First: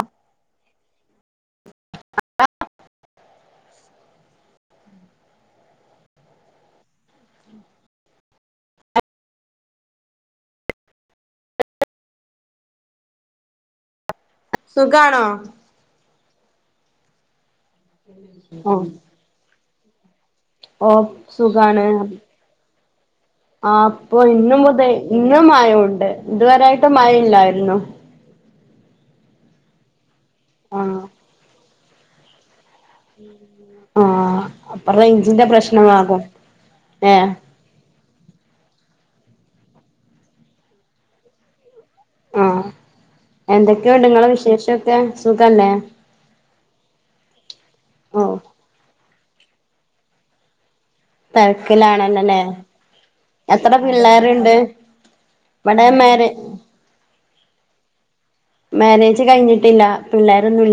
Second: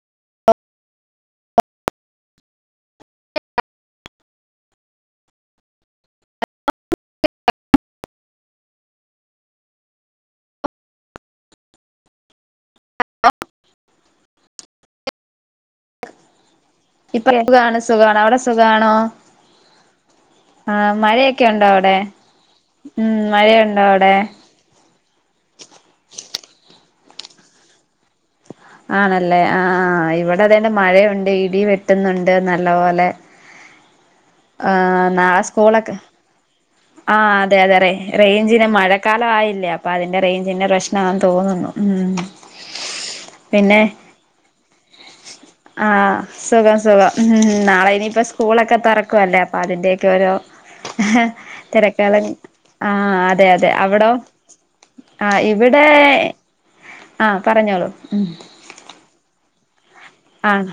അ [unintelligible] സുഖാണോ ഇപ്പൊലെ സുഖാണ് സുഖാണ് അവിടെ ആഹ് സുഖാണോ ആ ഓ മഴയൊക്കെ ഉണ്ടോ സുഖാണ് അവിടെ ഉം ആ മഴയുണ്ടോ അവിടെ അപ്പൊ ഇന്നു മുതേ ഇന്നും മയയൊണ്ട് ഇതുവരായിട്ടും മഴയില്ലായിരുന്നു ആണല്ലേ ആ ആ ഇവ ഇത അതന്നെ ആഹ് മഴയുണ്ട് ഇടി വെ ട്ടുന്നുണ്ട് ന്ന [unintelligible] ആഹ് ആ അപ്പ റൈഞ്ചിന്റെ പ്രശ്നമാകും. ഏഹ് ആഹ് അതെ അതെതെ. അ റേഞ്ചിന് മഴക്കാലമായില്ലേ അപ്പൊ അതിന്റെ റേഞ്ചിന്റെ പ്രശ്നമാന്ന് തോന്നുന്നു. ആഹ് പിന്നെ എന്തൊക്കെയുണ്ട് നിങ്ങളെ വിശേഷൊക്കെ സുഖല്ലേ? ആഹ് സുഖം സുഖം ഹും നാളെ ഓ ഇനിപ്പ സ്കൂളൊക്കെ തൊറ ക്കല്ലേ അപ്പ അതിന്റെക്കെ ഓരോ ഹേ. തിരക്കാല തിരക്കിലാണല്ലോല്ലേ ആഹ് അതെ അതെ എത്ര അവിടോ പിള്ളേരുണ്ട്? ആ ഇവിടെ ആഹ് പറഞ്ഞോളു. കേട്ടില്ല. ആഹ്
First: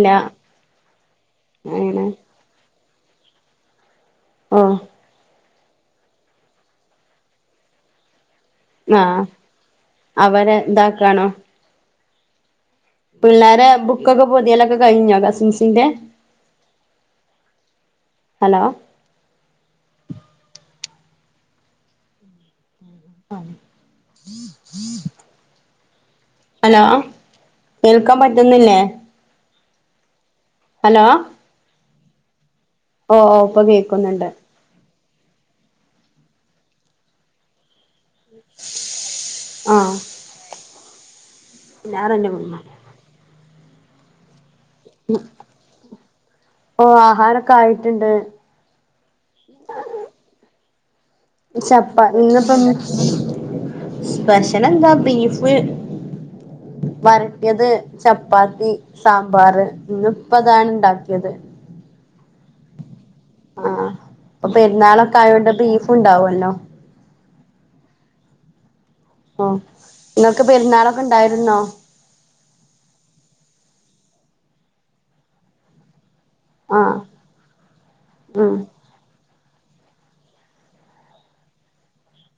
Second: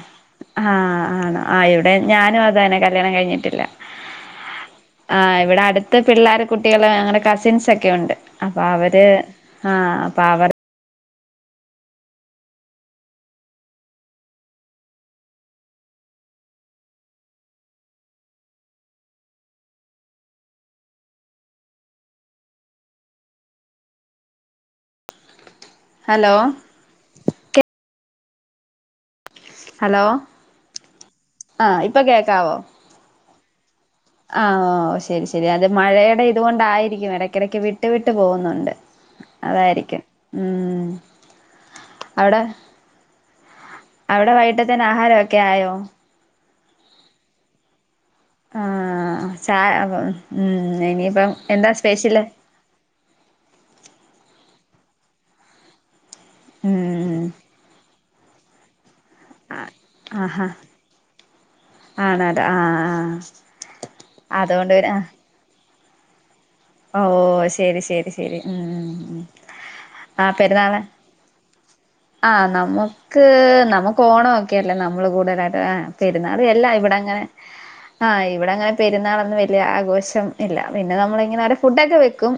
ആഹ് ആണോ ഇയിടെ അങ്ങനെ ഞാനും അതന്നെ ക കല്യാണം കഴിഞ്ഞിട്ടില്ല. ഓ ആഹ് ഇവിടെ അട് പത്ത് പിള്ളേർ കുട്ടികള് അങ്ങനെ കസിൻസ് ഒക്കെ ഉണ്ട്. അപ്പൊ അവര് ആഹ് അപ്പ അവർ ക്കാണോ. പിള്ളേരെ ബുക്കൊക്കെ പൊതിയാലൊക്കെ കഴിഞ്ഞോ കസിൻസിന്റെ ഹലോ. ഹലോ [unintelligible] ഹലോ കേൾ ക്കാൻ പറ്റുന്നില്ലേ ഹലോ ഹലോ ഇപ്പ കേക്കാവോ ഓ ഓ പ്പ കേ ആ ഹോ ശരി ശരി അത് മഴയുടെ ഇതുകൊണ്ടായിരിക്കും എടക്കെടയ്ക്ക് വിട്ട് വിട്ട് ട്ട് പോകുന്നുണ്ട് അതായിരിക്കും ഊം ഞാൻ എന്റെ ഉമ്മമ്മ അവടെ വൈകീട്ട ത്തേന് ആഹാരൊക്കെ ആയോ ഓ ആഹാരൊക്ക ആയി ആഹ് ചായ ഹ് ഹും ഇനി ചപ്പ ഇന്നപ്പം മ് സ്പെഷലെന്താ ബീഫ് ഉം വരട്ടിയത് ചപ്പ് പ്പാത്തി സാമ്പാർ ഇന്ന് ഇപ്പ അതാ ഇ ണ്ടാക്കിയത് ആണ ആ ആഹ് ആഹ അപ്പൊ അതുകൊണ്ട് പിന്നെ പെരുന്നാളൊക്കെ ആയോണ്ട്പി ഫുണ്ടാവുവല്ലോ ഓ ശരി ശരി ശരി ഉം ഓ ആ നിങ്ങൾക്ക് പെരുന്നാള പെരുന്നാളൊക്കെ ഉണ്ടായിരുന്നോ ആഹ നമുക്ക് നമു ഓണോക്കെല്ലേ നമ്മള് കൂടുതലായിട്ട് ആ പെരുന്നാൾല്ല ഇവിടെ ആഹ് അങ്ങനെ ആഹ് ഇവിടെ ഉം അങ്ങനെ പെരുന്നാളോന്ന് വ ആഘോഷം ഇല്ല പിന്നെ നമ്മള് ഇങ്ങന ഫുഡക്കെ വെക്കും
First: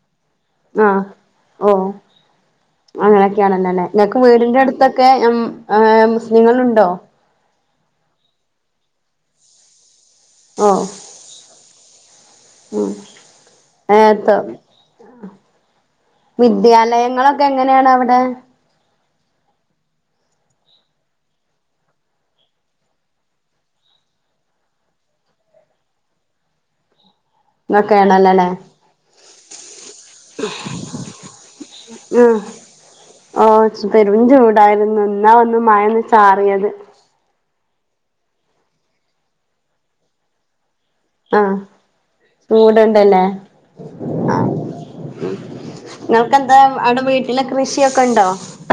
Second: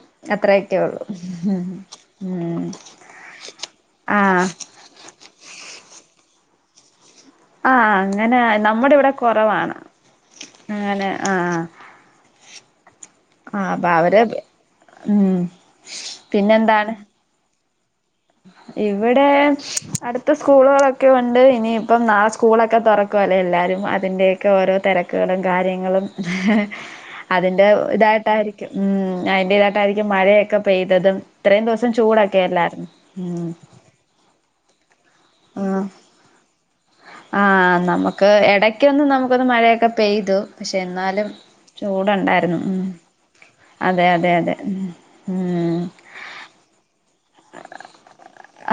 ആഹ ഓ ഉം അങ്ങനെയൊക്കെയാണെന്ലല്ലേ നിങ്ങക്ക് ആഹ് വീടിന്റെ അടുത്തൊക്കെ ആ് മുസ്ലിംങ്ങള് ഉണ്ടോ ആഹ അങ്ങനെ നമ്മുടെ ഇവിടെ കുറവാണ് ഓഹ് അങ്ങനെ ആഹ് ഉം ആ് അപ്പൊ അവര് ഏഹ് ഉം പിന്നെ ന്താണ് അങ്ങനെയാണ് അവിടെ ഇവടെ ഇവിടെ അടുത്ത് സ്കൂളുകളൊക്കെ ഉണ്ട് ഇനിയിപ്പം നാളെ സ്കൂളൊക്കെ തുറക്കുവല്ലേ എല്ലാരും അതിന്റെയൊക്കെ ഓരോ തിരക്കുകളും കാര്യങ്ങളും അതിന്റെ ഇങ്ങൊക്കെയാണല്ലോല്ലേ ഇതായിട്ടായിരിക്കും ഉ അതിൻന്റെ ഇതായിട്ടായിരിക്കും മഴയൊക്കെ പെയ്തതും ഇത്രയും ദിവസം ചൂടൊക്കെ അല്ലായിരുന്നു ഉം ഹ പെരുഞ്ചൂടായിരുന്നു [unintelligible] ഇന്നാ ഒന്നു മഴൊന്ന് ചാറിയത് ആ നമുക്ക് എടയ്ക്കൊന്നു നമുക്കൊന്ന് മഴയൊക്കെ പെയ്തു പക്ഷെ എന്നാലും ആഹ് ചൂടുണ്ടായിരുന്നു. ഉം ചൂടുണ്ടല്ലേ അതെ അതെ അതെ ഉം ട്ടില കൃഷിയൊ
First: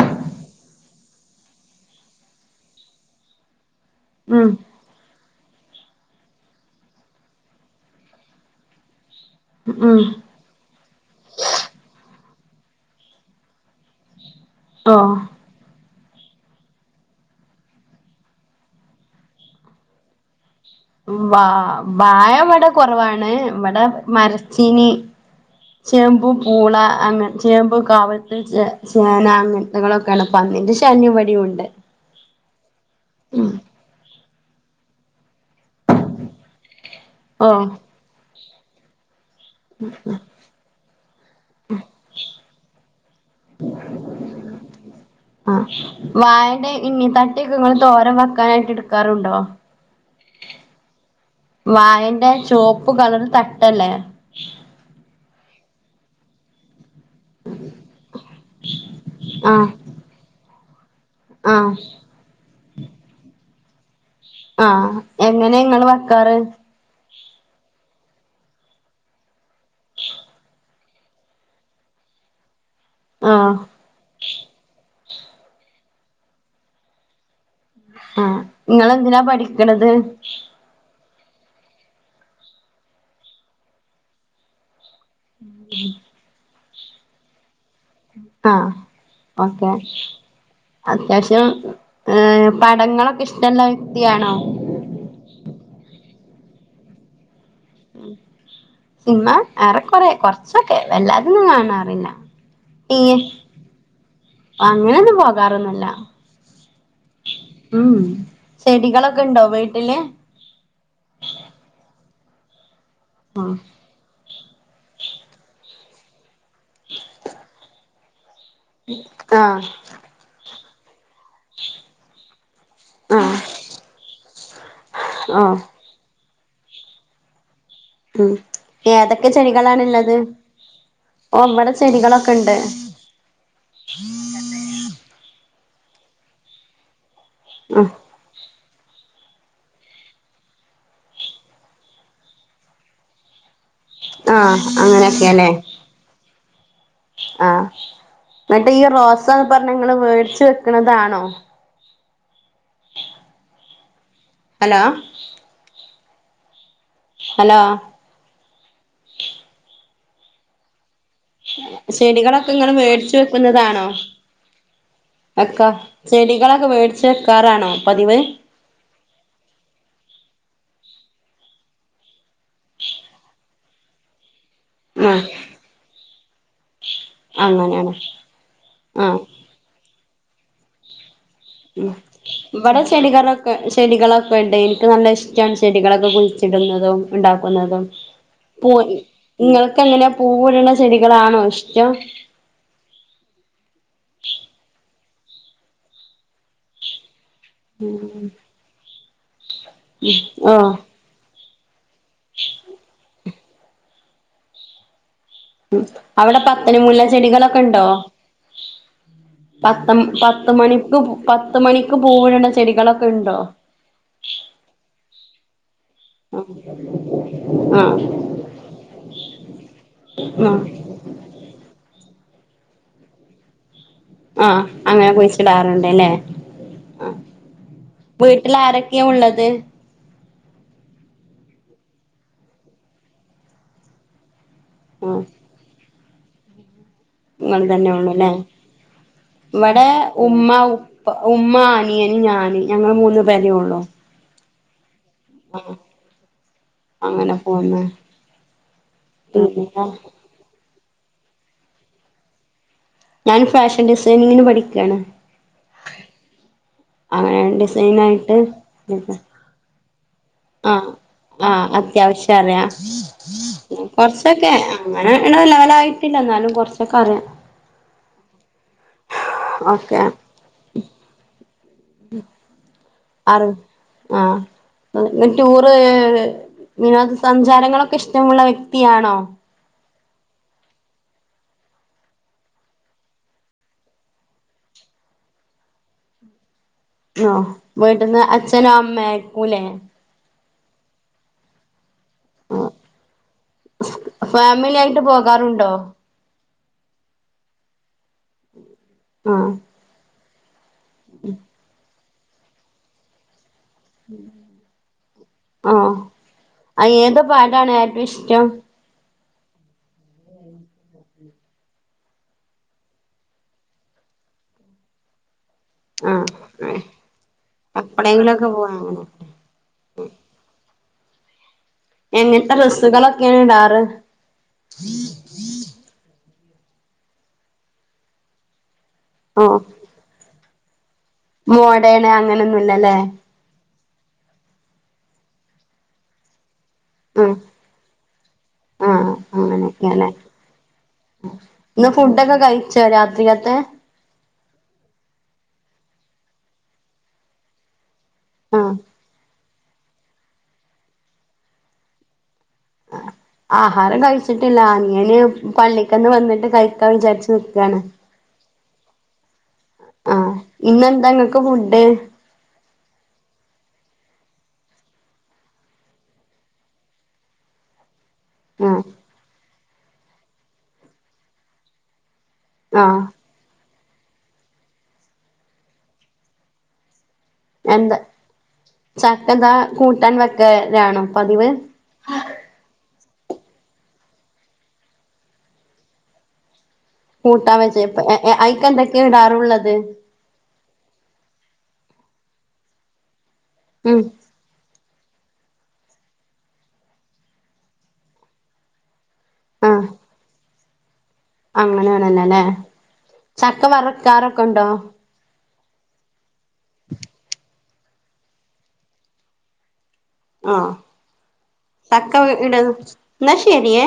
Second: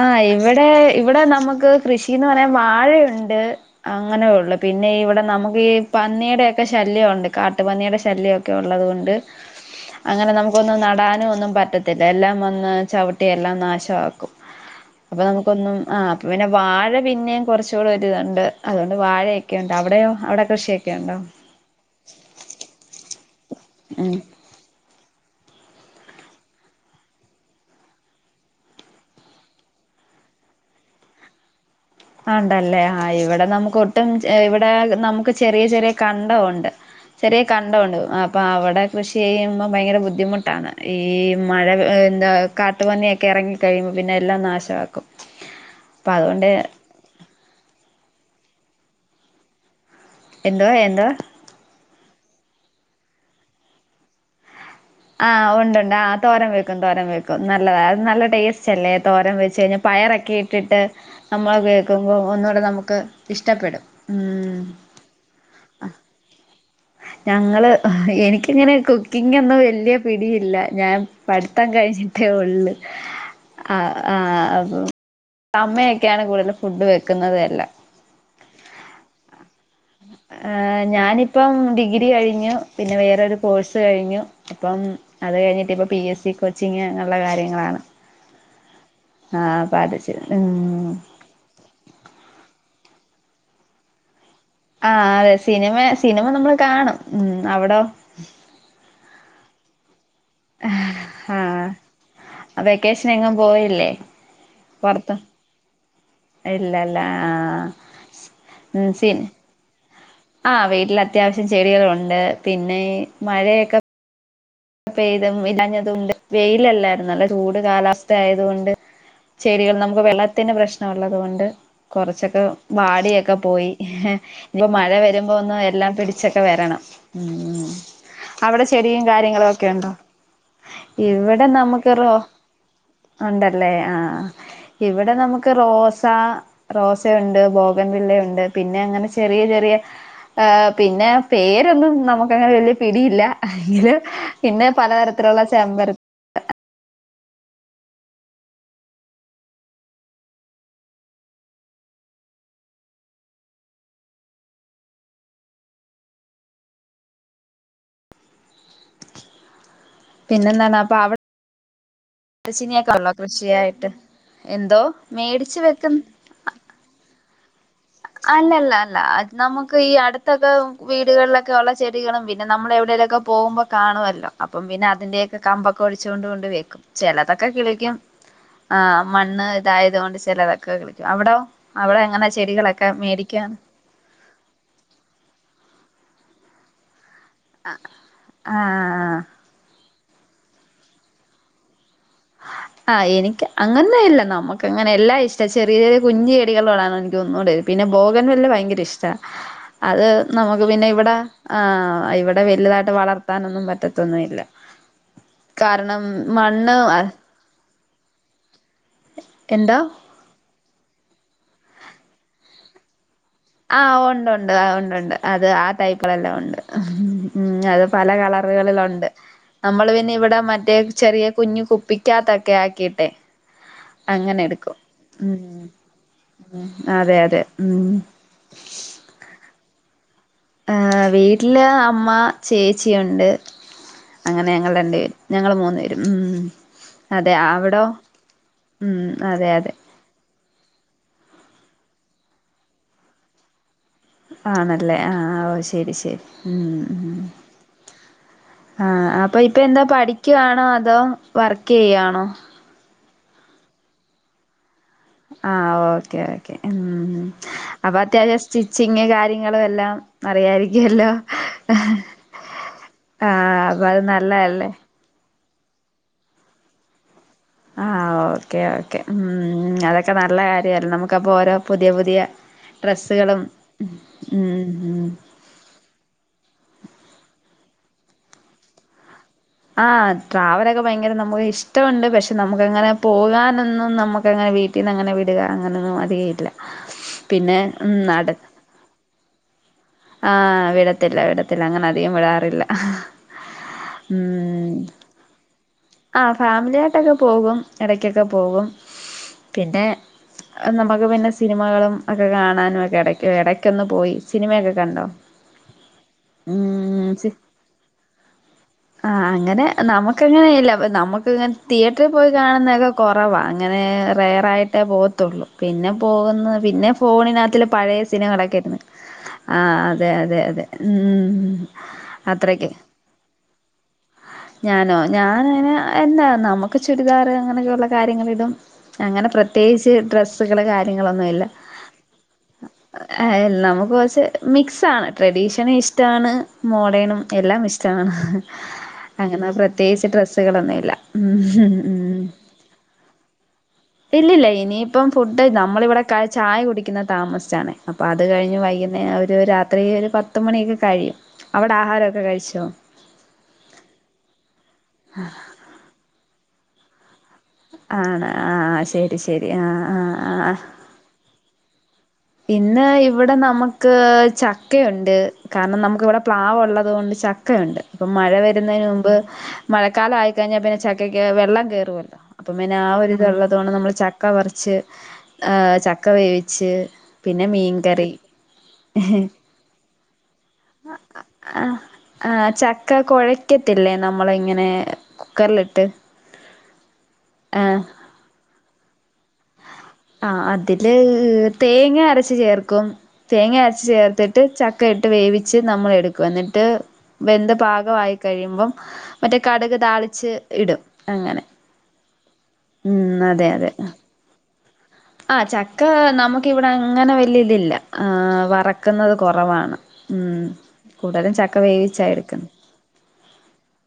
ആ ഇവിടെ ഇവിടെ നമുക്ക് കൃഷീന്ന് പറയാൻ വാഴയുണ്ട് അങ്ങനെ ഉം ഉള്ളു പിന്നെ ഇവിടെ നമുക്ക് ഈ പന്നിയുടെയൊക്കെ ശല്യവുണ്ട്. കാട്ടു പന്നിയുടെ ശല്യവൊക്കെ ഉള്ളത്കൊണ്ട് ഉം അങ്ങനെ നമുക്കൊന്നും ന ന ടാനും ഒന്നും പറ്റത്തില്ല. എല്ലാം വന്ന് ചവിട്ടിയല്ലാം നാശമാക്കും ഓഹ് അപ്പൊ നമുക്കൊന്നും ആ അപ്പം പിന്നെ വാഴ പിന്നെയും കുറച്ചുകൂടെ ഒരുഇതുണ്ട് അതുകൊണ്ട് വാഴയൊക്കെയൊണ്ട് അവിടെയോ അവിടെ കൃഷി വ ബാഴ ഇവിടെ കുറവാ ണ് മ്മടെ ഉം മരച്ചീനി ചേമ്പു പൂള അങ്ങെ ചേമ്പു കാവത്ത് ച ചേന അങ്ങനത്തകളൊക്കെയാണ് പന്നിന്റെ ശല്യ ഇവിടെയും ഉണ്ട് അണ്ടല്ലേ അ ഇവിടെ ഉം നമുക്ക് ഒട്ടും ഇവിടെ നമുക്ക് ചെറിയ ചെറിയ കണ്ഠം ഉണ്ട് ചെറിയ ഓ കണ്ടോണ്ട് ആ പ്പ അവിടെ കൃഷി ചെയ്യുമ്പോ ഭയങ്കര ബുദ്ധിമുട്ടാണ് ഈ മഴ എന്താ കാട്ടുപന്നിയ കെറങ്ങി കഴിയുമ്പോ പിന്നെ എല്ലാം നാശമാക്കും അപ്പൊ അതുകൊണ്ട് ണ്ടിക് ങ്ങള് തോരൻ വെക്കാനായിട്ട് എടുക്കാറുണ്ടോ എന്തുവാ എന്തുവാ വായന്റെ ചോപ്പ് കളർ തട്ടല്ലേ ആഹ് ഉണ്ട് ആ തോരം വെക്കും തോരം വെക്കും നല്ലത അത് നല്ല ടേസ്റ്റ് അല്ലേ തോരൻ ആ വെച്ച് കഴിഞ്ഞാ പയറൊക്കെ ചിട്ട് ആ നമ്മൾ കേൾക്കുമ്പോ ഒന്നുടെ നമുക്ക് ഇഷ ടപ്പെടും അഹ് എങ്ങനെ നിങ്ങൾ വെക്കാറ് ഞങ്ങള് എനിക്കിങ്ങനെ കുക്കിംങ്ങ് ഒന്നും വ വലിയ പിടിയില്ല ഞാൻ പഠിത്തം കഴിഞ്ഞിട്ടേ ഉള്ള് ആ അ ആ ആ അമ്മയൊക്കെയാണ് കൂടുതൽും ഫുഡ് വെക്കുന്നത് എല്ലാം അഹ് നിങ്ങൾന്തിനാ പഠി ഉഹ് ഞാനി ഇപ്പം ഡിഗ്രി കഴിഞ്ഞു പിന്നെ വേറൊരു കോഴ്സ് കഴിഞ്ഞു ഇപ്പം അത് കഴിഞ്ഞിട്ട ഇപ്പം P S C coaching നല്ല കാര്യങ്ങളാണ് ആ ആ ഓക്കെ അപ്പൊ അത് ചെയ്യ ഉം അത്യാവശ്യം ഏ പടങ്ങളൊക്കെ ഇഷ്ട്ടുള്ള വ്യക്തിയാണോ ആ അതെ സിനിമ സിനിമ നമ്മൾ കാണും ഉ അവിടോ [unintelligible] കൊറേ കൊറച്ചൊക്കെ ആ വല്ലാതൊന്നും കാണാറില്ല വെക്കേഷൻ [unintelligible] എങ്ങും പോയില്ലേ അങ്ങനെ പുറത്ത് ഒന്നും പോകാറൊന്നുല്ല ഇല്ലല്ല ആഹ് ഉം ചെടികളൊക്കെ ഉണ്ടോ വീട്ടില് ആ വീട്ടിൽ അത്യാവശ്യം ചെടികളുണ്ട് പിന്നെ ആഹ് മഴയക്ക പെയ്യ്തും [unintelligible] ണ്ട് വെയിലല്ലായിരുന്നോ നല്ല ചൂട് കാലാവസ് അതുകൊണ്ട് ചെടികൾ ആഹ് നമുക്ക് വെള്ളത്തിന് പ്രശ്ന ള്ളതുകൊണ്ട് കൊറച്ചൊക്കെ വാടിയൊക്കെ പോയി [unintelligible] മഴ വരുമ്പോ ഒന്നും ആഹ് എല്ലാം പിടി [unintelligible] വരണം ഉം ഉം അവിടെ ചെടിയും ഏതൊക്കെ ചെടി [unintelligible] ഇവിടെ നമക്ക് റോ ചെടികളൊക്കെ ഉണ്ട് ഉണ്ടല്ലേ ആ ഇവിടെ നമ [unintelligible] റോസാ റോസ [unintelligible] ഇണ്ട്, ഉം ബോഗൻവില്ല ഇണ്ട്. പിന്നെ അങ്ങനെ ചെറിയ ചെറിയ ആ പിന്നെ പേരൊന്നും നമുക്ക് അങ്ങനെ വലിയ പിടിയില്ല [unintelligible] ആ പലതരത്തിലുള്ള അങ്ങനെയൊക്കെയല്ലേ. ചെമ്പര ആ എന്നിട്ട് ഈ റോസാ പറഞ്ഞ നിങ്ങള് മേടിച്ച് വെക്കണതാണോ? ഹലോ ഹലോ പിന്നെ എന്താണ് അപ്പ അവ് ചെടികളൊക്കെ നിങ്ങള് മേടിച്ച് വെക്കുന്നതാണോ കൃഷിയായിട്ട് എന്തോ അക്ക മേടിച്ച് വെക്കും ചെടികളൊക്കെ മേടിച്ച് ട്ടാരാണോ? അല്ലല്ലാ അല്ല അത് നമുക്ക് ഈ അടുത്തൊക്കെ വീടുകളിലൊക്കെ ഒള്ള ചെടികളും പിന്നെ നമ്മൾ എവിടെലൊക്കെ പോമ്പോ കാണുമല്ലോ. അപ്പം പിന്നെ ആ അതിന്റെ ഒക്കെ കമ്പൊക്കെ ഒടിച്ചുകൊണ്ട് കൊണ്ട് വെക്കും ചെലതൊക്കെ അങ്ങനെയാണ് കിളിക്കും ആ മണ്ണ് ഇതായതുകൊണ്ട് ചെലതൊക്കെ കിളിക്കൂ, അവിടോ? ഉം അവടെ എങ്ങനാ ചെടികള് ഇവിടെ ചെടികളൊക്കെ ചെടികളൊക്കെ ഇണ്ട് എനിക്ക് നല്ല ഇഷ്ടാ ചെടികളൊക്കെ കുഴിച്ചിടുന്നതും ഉണ്ടാക്കുന്നതും ആ [unintelligible] നിങ്ങൾക്ക് എങ്ങനാ? പൂവിടണ ചെടികളാണോ ഇഷ്ടം? ആ എനിക്ക് അങ്ങെന്നില്ല നമ്മുക്ക് അങ്ങനെ എല്ലാം ഇഷ്ടം ചെറിയ ചെറിയ കുഞ്ഞ് ചെടികളോടാണെനി ക്കൊന്നൂടെത് പിന്നെ ബോഗൻ വില്ല ഭയങ്കര ഇഷ്ടാ. അത് ഓ നമുക്ക് പിന്നെ ഇവിടെ ആഹ് ഇവിടെ വലുതായിട്ട് വളർത്താനൊന്നും പറ്റത്തൊന്നുമില്ല. ഉം കാരണം അവിടെ മണ്ണ് പത്തന് മുല്ല ചെടികളൊക്കെ ഉണ്ടോ? എന്താ പത്ത പത്ത് മണി ക്ക് പത്ത് മണിക്ക് പൂവിടണ ചെടികളൊ ആഹ് ഉണ്ട് ഉണ്ട് ആ ഉണ്ട്ണ്ട് അത് ആ ടൈപ്പ് ക്കളെല്ല ഉണ്ട് ഉം ആ അത് പല കളറുകളിലുണ്ട് നമ്മൾ പിന്നെ ഇവിടെ ആ മറ്റേ ചെറിയ കുഞ്ഞു കുപ്പി ക്കാത്തക്കെ ആക്കിട്ടെ അങ്ങനെ ആ എടുക്കും അങ്ങനെ ഉം കുഴിച്ചിടാറുണ്ട് അല്ലേ അതെ അത ഉം ട്ടിലാരൊക്കെയാ ഉള്ളത്? ആ വീട്ടില് അമ്മ, ചേച്ചിയുണ്ട് അങ്ങനെ ഞങ്ങൾ രണ്ട് പേര് ആ ഞങ്ങള് മൂന്ന്പേര്. ഉം അതെ നിങ്ങൾ അവിടോ തന്നെണല്ലേ ഉം അതെ അതെ ഇവിടെ ഉമ്മ ഉമ്മ അനിയൻ ഞാന് ഞങ്ങൾ മൂന്നു പേരേ ഉള്ളു ആണൽ ല്ലെ ആ ഓ ശരി ശരി ഉ അങ്ങനെ പോന്ന് ആ അപ്പൊ ഇപ്പ പിന്നെ എന്താ പഠിക്കവാണോ അതോ വർക്ക് ചെയ്യാണോ ഞാൻ ഫാഷൻ ഡിസൈനിങ്ങിന് പഠിക് ആ ഓക്കേ ഓക്കേ അങ്ങനെ ഡിസൈൻ ആയിട്ട് സ്റ്റിച്ചിങ് കാര്യങ്ങളും എല്ലാം ആ അറിയായിരിക്കുവല്ലോ ആ അത്യാവശ്യം അറിയ ആഹ് അപ്പൊ അത് കൊറച്ചൊക്കെ നല്ലതല്ലേ അങ്ങനെ ങ്ങനെ ലെവലായിട്ടില്ല എന്നാലും കുറച്ചൊക്കെ അറിയാം ആ ഓക്കെ ഓക്കേ ഉം അതൊക്കെ നല്ല കാര്യ നമുക്കപ്പൊ ഓരോ പുതിയ പുതിയ അ ഡ്രസ്സുകളും ആ ഉം ഉം ന്നെറ്റ് ടൂറ് നാ സഞ്ചാരങ്ങളൊക്കെ ഇഷ്ടമുള്ള വ്യക്തിയാണോ ആ ട്രാവലൊക്കെ ഭയങ്കര നമുക്ക് ഇഷ്ടമുണ്ട് പക്ഷെ നമുക്ക്ങ്ങനെ പോകാനൊന്നും നമുക്ക് അങ്ങനെ വീട്ടിൽ നിന്ന് അങ്ങനെ വിടുക അങ്ങനെയൊന്നും അധികമായിട്ടല്ല ആ വീട്ടിന്ന് അച്ഛനും അമ്മ ഉലെ ആ വിടത്തില്ല വിടത്തില്ല അങ്ങനെ ധികം വിടാറില്ല ഉം ഫാമിലി ആയിട്ട് പോകാറുണ്ടോ ആ ഫാമ് [unintelligible] ആയിട്ടൊക്കെ പോകും ഇട [unintelligible] പോകും ആഹ് പിന്നെ നമുക്ക് പിന്നെ സിനിമകളും ഒക്കെ കാണാനും ഒക്കെ ഇടക്ക് ഇട ന്ന് പോയി സിനിമയക്കെ ആ അ ഏതൊ പാട്ടാണ് ഏറ്റവും ഇഷ്ടം ആ അങ്ങനെ നമുക്കങ്ങനെല്ല നമുക്കിങ്ങനെ തിയേറ്ററിൽ പോയി കാണുന്നതൊക്കെ കുറവാ അങ്ങനെ റെയറായിട്ടേ പോകത്തുള്ളൂ പിന്നെ ആഹ് പോകുന്ന പിന്നെ ഫോണിനകത്തില് പഴയ എപ്പളെങ്കിലൊക്കെ പോവാ സിനിമകളൊക്കെയിരുന്നു അങ്ങനെ ആ അതെ അതെ അതെ ഉം എങ്ങനത്തെ അത്രയ്ക്ക് ട്രസ്സുകളെക്കെയാണ് ഇടാറ് ഞാനോ ഞാനനെ എന്താ നമുക്ക് ചുരിദാർ അങ്ങനെയൊക്കെയുള്ള കാര്യങ്ങളിടും. അങ്ങനെ ഓ പ്രത്യേകിച്ച് ഡ്രസ്സ് മോഡേണ് അങ്ങനൊന്നുല്ലല്ലേ [unintelligible] [unintelligible] മിക്സാണ് ട്രഡീഷന് ഇഷ്ടാണ് മോഡേണും ഉം എല്ലാം ഇഷ്ടാണ് ആഹ് അങ്ങനെ പ്രത്യേകിച്ച് അങ്ങനെയൊക്കെയല്ലേ ഡ്രെസ്സുകളൊന്നുമില്ല ഉം ഇന്ന് ഉം ഫുഡൊക്കെ കഴിച്ചോ രാത്രികത്തെ ഇല്ലല്ല ഇനിയിപ്പം ഫു ട് നമ്മളിവിടെ ക ചായ കുടിക്കുന്ന താമസിച്ചാണേ അപ്പ അത് കഴിഞ്ഞ് ആഹ് വൈകുന്നേരം ഒരു രാ അത്ര ഒരു പത്തുമണിയൊക്കെ കഴിയും അവിടെ ആഹാരമൊക്കെ കഴിച്ചോ. ആഹാരം കഴിച്ചിട്ടി അനിയന് പള്ളിക്കന്ന് വന്നിട്ട് കഴി [unintelligible] ആണ് ആ ശരി ശരി ആഹ് ആഹ് ആഹ് ഇന്നെന്താ ഇങ്ങക്ക് ഫുഡ് പിന്നെ ഇവിടെ നമുക്ക് ചക്കയുണ്ട് കാരണം നമുക്ക് ഇവിടെ പ്ലാവ്ള്ളത് കൊണ്ട് ചക്കയുണ്ട്. ഇപ്പം മഴ ആഹ് വരുന്നതിന് മുമ്പ് മഴക്കാലം ആയി കഴിഞ്ഞാൽ പിന്നെ ചക്കയ്ക്ക് വെള്ളം കയറുവല്ലോ അപ്പം പിന്നെ ആ ആഹ് ഒരിതള്ള അത് കൊണ്ട് നമ്മൾ ചക്ക വറിച്ച് ചക്ക വേവിച്ച് പിന്നെ എന്ത മീൻകറി ചക്കെന്താ കൂടി തൻവ രാ രാണോ പതിവ് ക്ക കൊഴയ്ക്കത്തില്ലേ നമ്മളിങ്ങനെ കുക്കറിലിട്ട് [unintelligible] ട്ടാ വെചേ ആ പ്പൊ അയ്ക്കെന്തൊ കെ വിടാറുള്ളത് ആ അതില് ഏ തേങ്ങ അരച്ച് ചേർക്കും തേങ്ങ അരച്ച് ഉം ചേർത്തിട്ട് ചക്ക ഇ ട്ട് വേവിച്ച് നമ്മൾ എടുക്കും എന്നിട്ട് വെന്ത് പാകവായി കഴിയുമ്പം മറ്റെ കടുക് താളിച്ച് ഇടും അങ്ങനെ വേണല്ലലെ ഉം ചക്ക വർക്കാറൊക്കെണ്ടോ ആ ചക്കാ നമു ഇവിടെ അങ്ങന വല്യലില്ല ആഹ് വറക്ക്ന്നത് കൊറവാണ് ഉം ആഹ് കൂടുതലും ചക്ക വേവിച്ചാ ചക്ക എടുക്ക്ന്നെ ഇട എന്നാ ശരിയേ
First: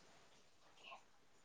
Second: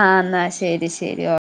ആഹ് ന്നാ ശെ ശരി ശരി ഓ